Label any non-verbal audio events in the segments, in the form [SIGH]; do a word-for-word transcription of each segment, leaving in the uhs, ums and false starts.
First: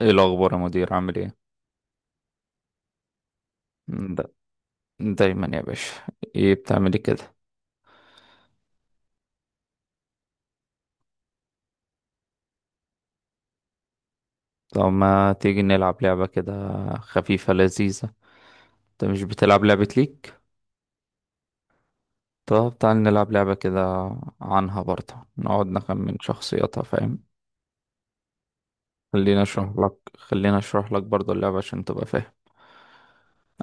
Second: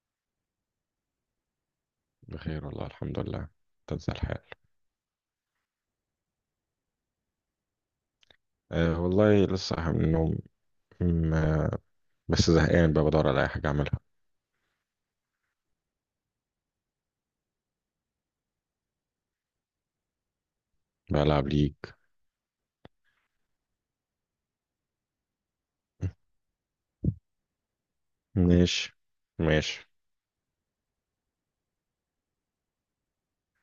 ايه الاخبار يا مدير؟ عامل ايه؟ بخير والله، الحمد لله. تنزل دا الحال. دايما يا باشا. ايه بتعملي كده؟ أه والله لسه صاحي من النوم. م- آه، بس زهقان بقى، بدور على أي حاجة أعملها. طب ما تيجي نلعب لعبة كده، خفيفة لذيذة. انت مش بتلعب لعبة ليك؟ بلعب ليج. طب تعال نلعب لعبة كده، عنها برضه نقعد نخمن شخصياتها، فاهم؟ ماشي. خلينا اشرح ماشي. لك خلينا اشرح لك برضه اللعبة عشان تبقى فاهم.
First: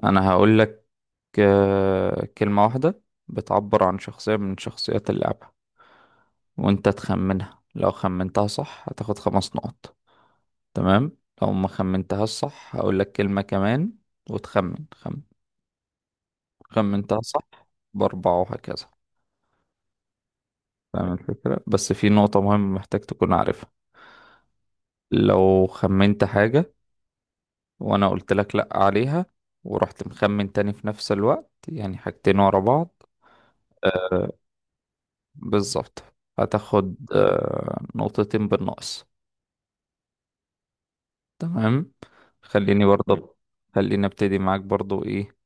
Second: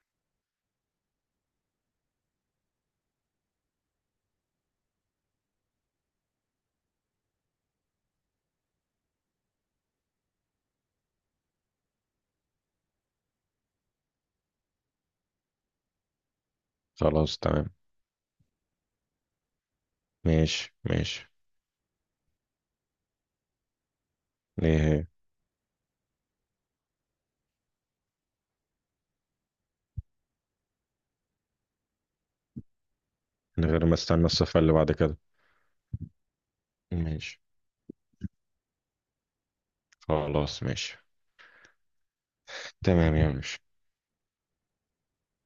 انا هقول لك آه، كلمة واحدة بتعبر عن شخصية من شخصيات اللعبة، وانت تخمنها. لو خمنتها صح هتاخد خمس نقط، تمام؟ لو ما خمنتها الصح هقول لك كلمة كمان، وتخمن. خمن. خمنتها خلاص صح تمام. بأربعة، وهكذا. ماشي، فاهم ماشي. الفكرة؟ بس في نقطة مهمة محتاج تكون عارفها. إيه؟ لو خمنت حاجة وأنا قلت لك لأ عليها، ورحت مخمن تاني في نفس الوقت، يعني حاجتين ورا بعض. من غير ما استنى آه، الصفة اللي بعد كده. بالظبط. هتاخد ماشي. آه نقطتين بالنقص. خلاص ماشي. تمام. خليني تمام يا برضه ماشي. خليني ابتدي معاك برضه، ايه؟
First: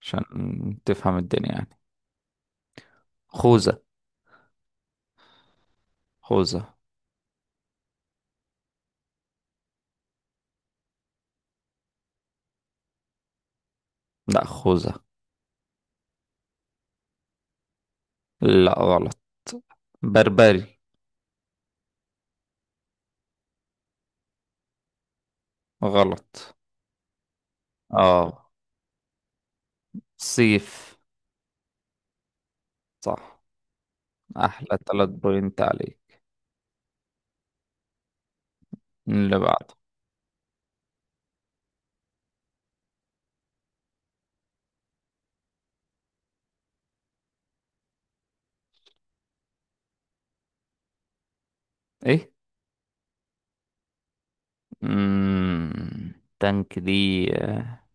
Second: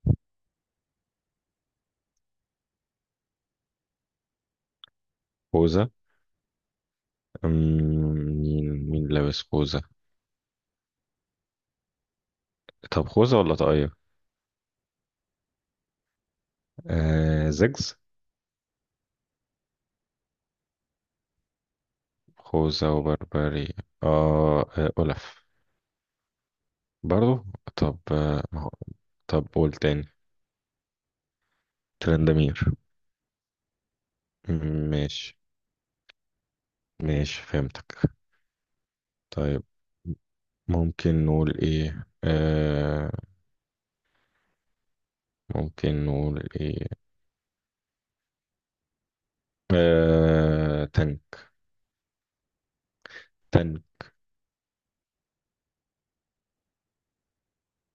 عشان تفهم الدنيا يعني. خوذة. خوذة. خوذة. أم، مين مين لابس خوذة؟ طب خوذة ولا طاقية؟ لا خوذة. آه، زجز. لا، غلط. بربري. خوذة وبربري. آه, آه أولف. غلط. برضو. طب، آه، اه، ما هو. طب قول تاني. سيف. ترندمير. صح. احلى تلات ماشي، بوينت عليك. ماشي فهمتك. اللي طيب. بعده. ممكن نقول ايه آه ممكن نقول ايه. آه تانك. ايه؟ تانك. مم. تانك دي آه،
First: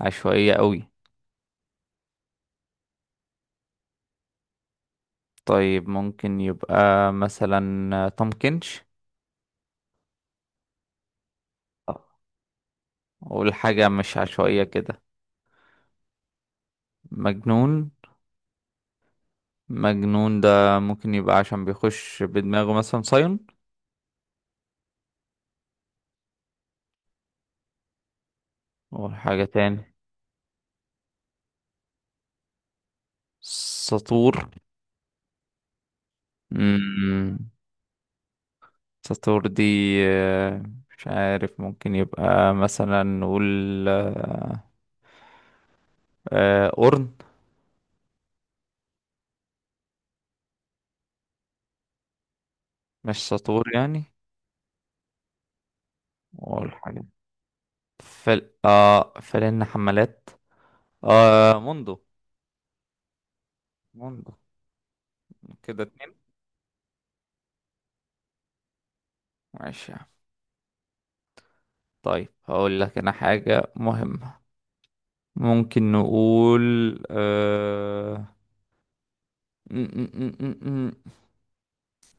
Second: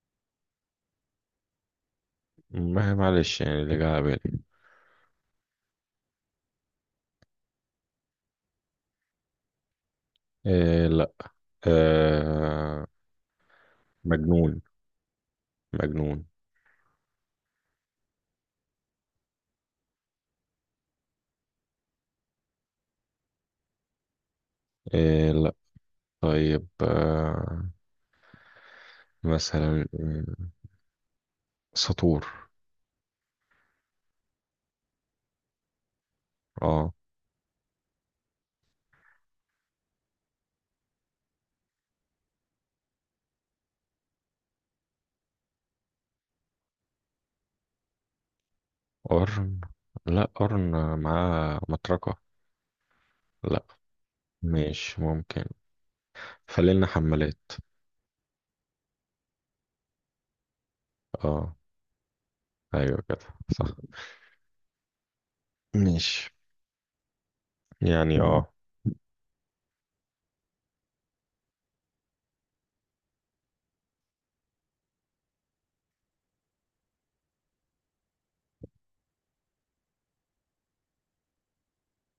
عشوائية قوي. ما- معلش، يعني اللي جه على بالي. طيب ممكن يبقى مثلا آه، تومكنش. آه لا. آه، آه. اقول حاجة مش مجنون. عشوائية كده. مجنون. مجنون. مجنون ده ممكن يبقى عشان بيخش بدماغه، مثلا سايون. آه لا. طيب. آه اقول حاجة تاني. مثلا، آه، سطور. سطور. اه. مم. ساتور دي آه، مش عارف. ممكن يبقى مثلا نقول آه، آه، أورن. قرن. لا، قرن معاه مطرقة. مش ساتور لا. يعني. ماشي، ممكن. خلينا والحاجة حمالات. فل اه فلن حمالات. اه، اه، موندو. ايوه كده. صح. موندو، كده اتنين. ماشي. يعني اه ماشي يا عم. طيب هقول لك انا حاجة مهمة. ممكن نقول آه... م- م- م- م- م.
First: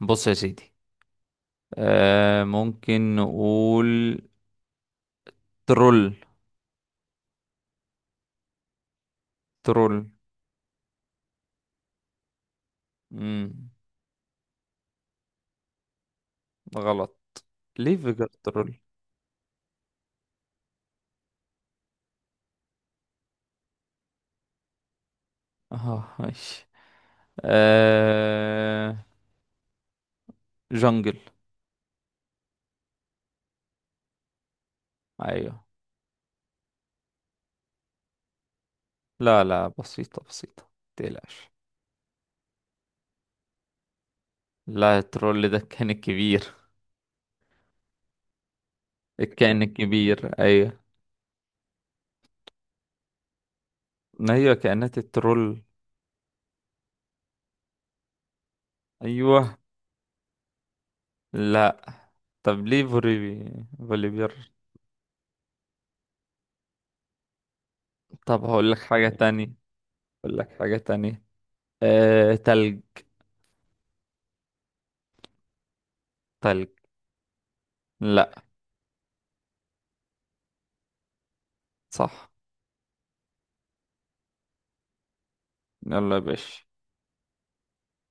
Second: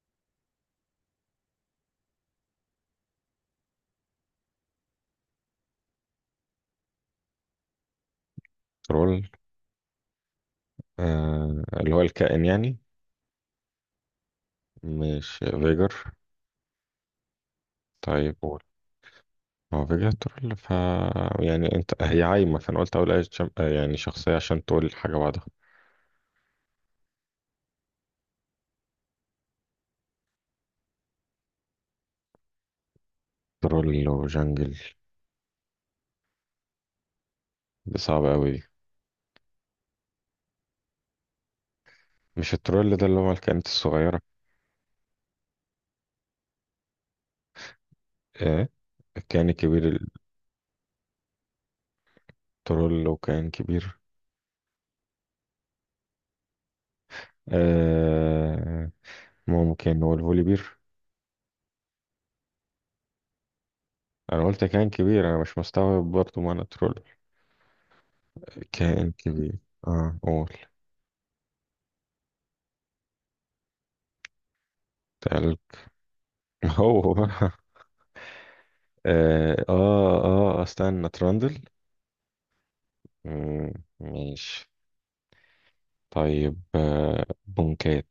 بص يا سيدي. آه... ممكن نقول ترول. ترول. ترول. آه، اللي هو الكائن يعني. مم. مش فيجر؟ غلط. ليه طيب قول. فيجاترول. هو فيجر ترول، ف يعني انت هي عايمة، فانا قلت اقول اي شم... آه، يعني شخصية عشان تقول حاجة بعدها. اه، ماشي. آه... جنجل. ترول وجنجل؟ ايوه. دي صعبة قوي دي. لا لا، بسيطة بسيطة، متقلقش. مش الترول ده اللي هو الكائنات الصغيرة؟ لا، الترول ده كان الكبير. ايه؟ الكائن الكائن الكبير؟ الكبير، ايوه. الترول وكائن كبير. ما هي كائنات الترول. آه. ايوه. ممكن هو الفوليبير. لا. طب ليه فوليبي فوليبير. انا قلت كائن كبير، انا مش مستوعب برضه معنى ترول. طب هقول لك حاجة كائن تانية كبير. اه هقول قول. لك حاجة تانية. آه... تلج. تقل. [LAUGHS] تلج. هو بقى. لا. اه، اه. آه، استنى، ترندل. صح. مم، ماشي. يلا يا طيب. باشا. آه بونكات.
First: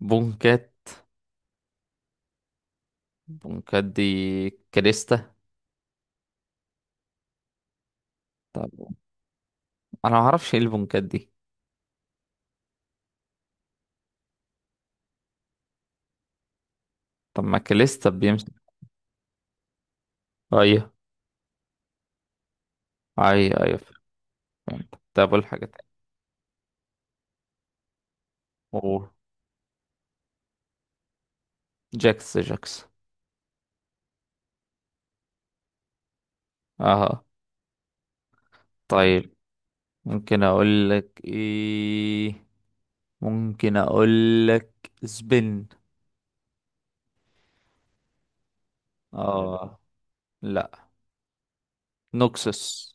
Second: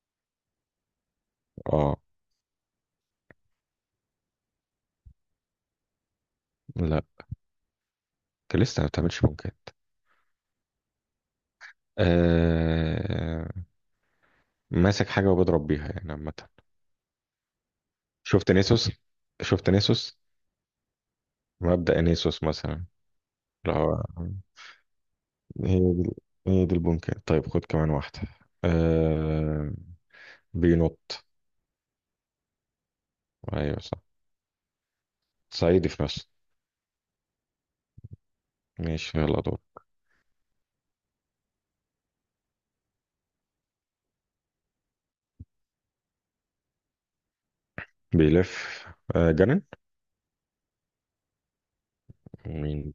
بونكات. اه. بونكات دي كريستا. لا. كان طب لسه ما بتعملش بونكات. انا ما اعرفش ايه البونكات دي. آه ماسك حاجة وبضرب بيها يعني عامة. طب ما كاليستا شفت بيمسك. نيسوس؟ شفت نيسوس؟ ايوه، مبدأ نيسوس مثلا، ايوه، اللي ايوه، هو... فهمت. طب أقول حاجة تانية. هي دي. هي دي البونكات. طيب خد كمان واحدة. أوه. آه بينط. جاكس جاكس. ايوه صح. صعيدي في نفسه. اه. ماشي، طيب يلا دور. ممكن اقول لك ايه ممكن اقول لك سبين. بيلف. آه جنن. اه. لا. مين؟ نوكسس.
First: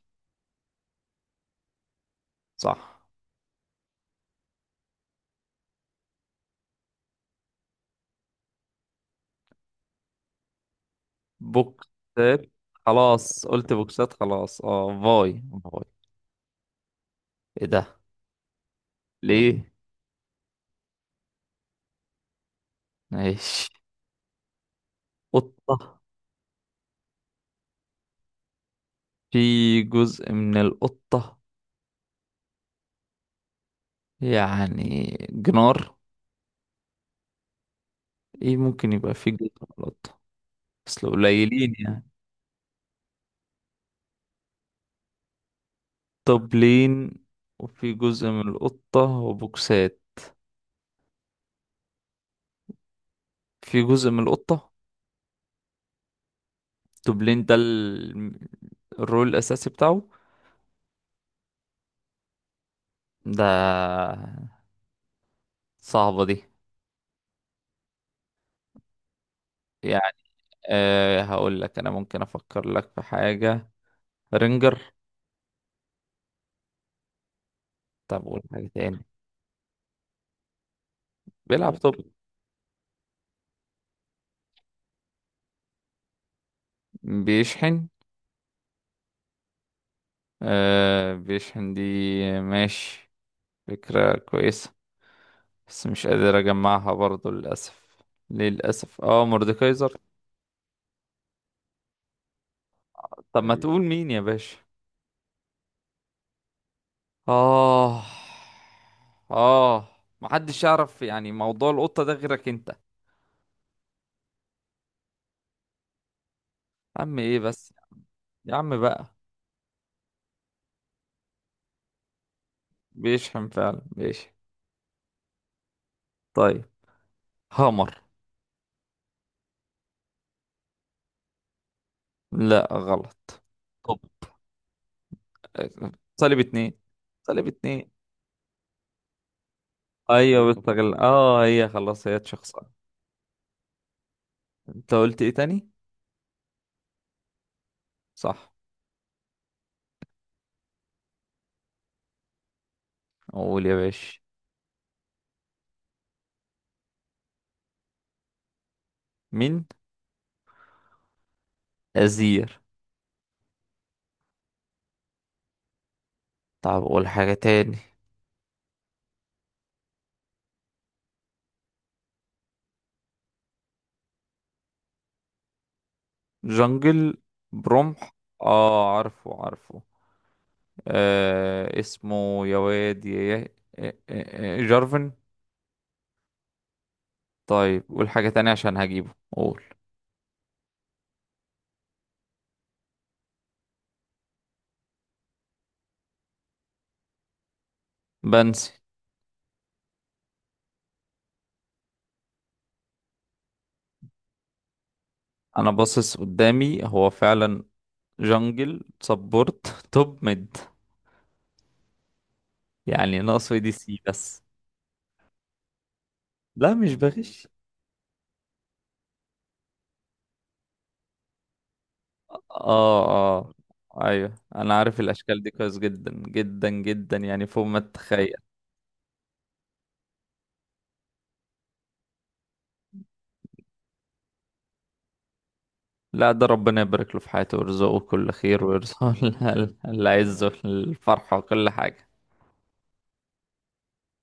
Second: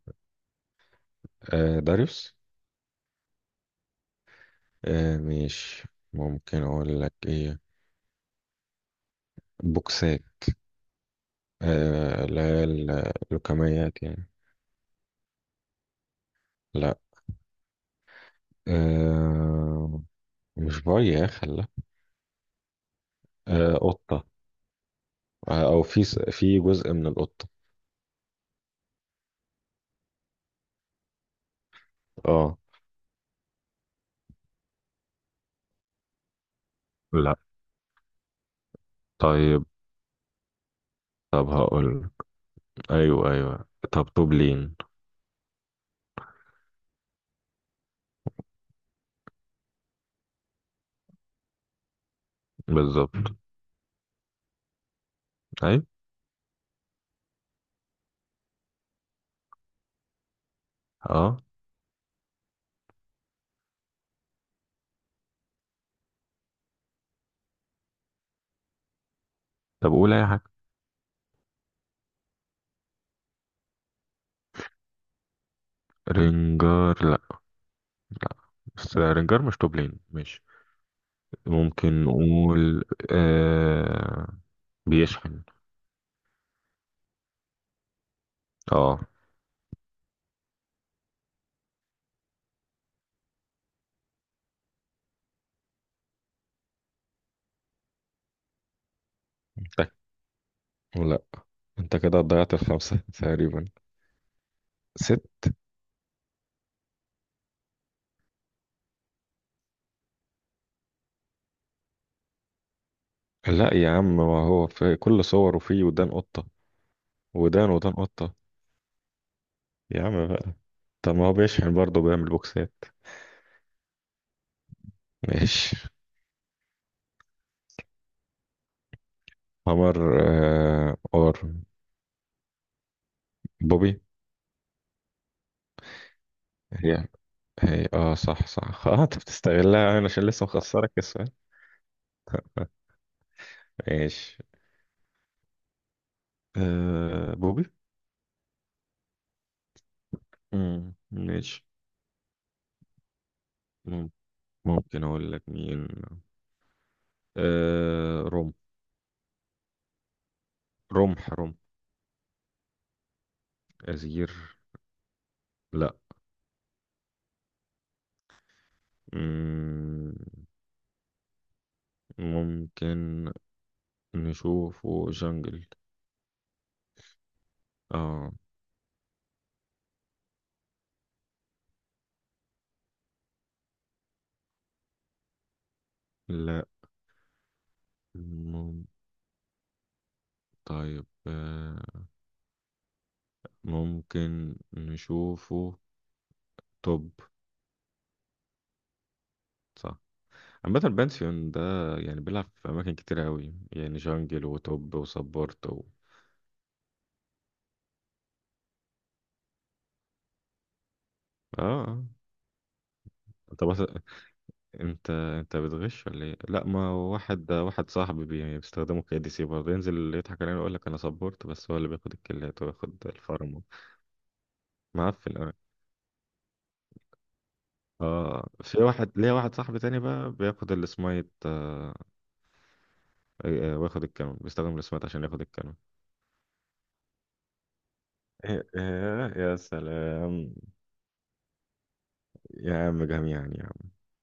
آه داريوس. صح. آه مش، ممكن اقول لك ايه. بوكسات. آه بوكسات. لا، ال- خلاص، قلت اللوكميات بوكسات، يعني. خلاص. اه، فاي فاي. لا. ايه ده؟ ليه؟ آه مش بياخ، لا. ماشي. آه قطة. آه، او قطة. في س- في جزء من القطة. في جزء من القطة، اه. يعني جنار. لا. ايه؟ ممكن يبقى فيه جزء طيب. من القطة. اصل طب قليلين يعني. هقول. ايوه، ايوه، طب طوبلين. طبلين، وفي جزء من القطة، وبوكسات. بالظبط. في جزء من القطة. ايوه. طبلين ده ال- الرول الأساسي بتاعه. اه. ده صعبة دي. طب قول يعني اي حاجة. أه هقول لك أنا. ممكن أفكر لك في حاجة. رينجر. رنجر، لا. طب لا. قول حاجة بس تاني. رنجر مش طوبلين، ماشي. بيلعب طب. ممكن نقول آه بيشحن. بيشحن. اه. أه، بيشحن دي. ماشي. فكرة كويسة، بس مش قادر اجمعها برضو، للاسف. للاسف اه انت. مordekaiser. لا. انت كده ضيعت الخمسة [LAUGHS] طب ما تقريبا. تقول مين يا باشا؟ ست. اه، اه. محدش يعرف يعني موضوع القطة ده غيرك انت يا. لا يا عم، ما هو في كل صوره فيه ودان قطة. عم ايه ودان، بس. ودان قطة. يا عم بقى. يا عم بقى. طب ما هو بيشحن برضه بيعمل بوكسات. بيشحم، فعلا بيشحم. ماشي. طيب هامر. قمر. آه اور. لا، غلط. طب بوبي. آه، صليب اتنين. هي. صليب هي اتنين. اه، صح، صح [LAUGHS] اه، انت بتستغلها يعني عشان لسه ايوه مخسرك بتستغل السؤال. اه هي خلاص، هي شخصية. ماشي. انت قلت ايه تاني؟ آه بوبي. صح. مم، ماشي. قول يا مم، باشا. ممكن اقول لك مين. آه رمح. مين؟ رمح، رمح. ازير. أزير. لا. طب قول حاجة تاني. مم، ممكن نشوفه جنجل. جنجل. برمح. اه. اه، عارفه عارفه. آه اسمه يا واد يا يا- آه، آه، آه، جارفن. لا. طيب قول حاجة تانية عشان مم هجيبه. قول. طيب، آه ممكن نشوفه توب. بنسي. صح. عامة البانسيون ده، يعني بيلعب في أماكن كتير أوي، يعني جنجل وتوب وسبورت انا و... باصص قدامي هو فعلا. جنجل سبورت. توب ميد. اه. آه. يعني ناقصه انت دي بس، سي بس. انت انت بتغش ولا ايه؟ لا، لا، ما مش هو بغش. واحد، واحد صاحبي بي- بيستخدمه كدي سي برضه، ينزل يضحك علينا ويقول لك انا سبورت، بس هو اللي بياخد الكلات وياخد اه، اه. الفارم. ايوه انا عارف معفن الاشكال دي قوي. كويس جدا جدا جدا، يعني فوق ما تتخيل. اه، في واحد ليا، واحد صاحبي تاني بقى بياخد السمايت. آه، آه، وياخد الكانون، بيستخدم السمايت عشان ياخد الكانون. لا، ده ربنا يبارك له في حياته، ويرزقه كل خير، إيه- ويرزقه إيه، يا [LAUGHS] اللي عايزه سلام. الفرحة وكل حاجة. يا عم جميعا، يا عم.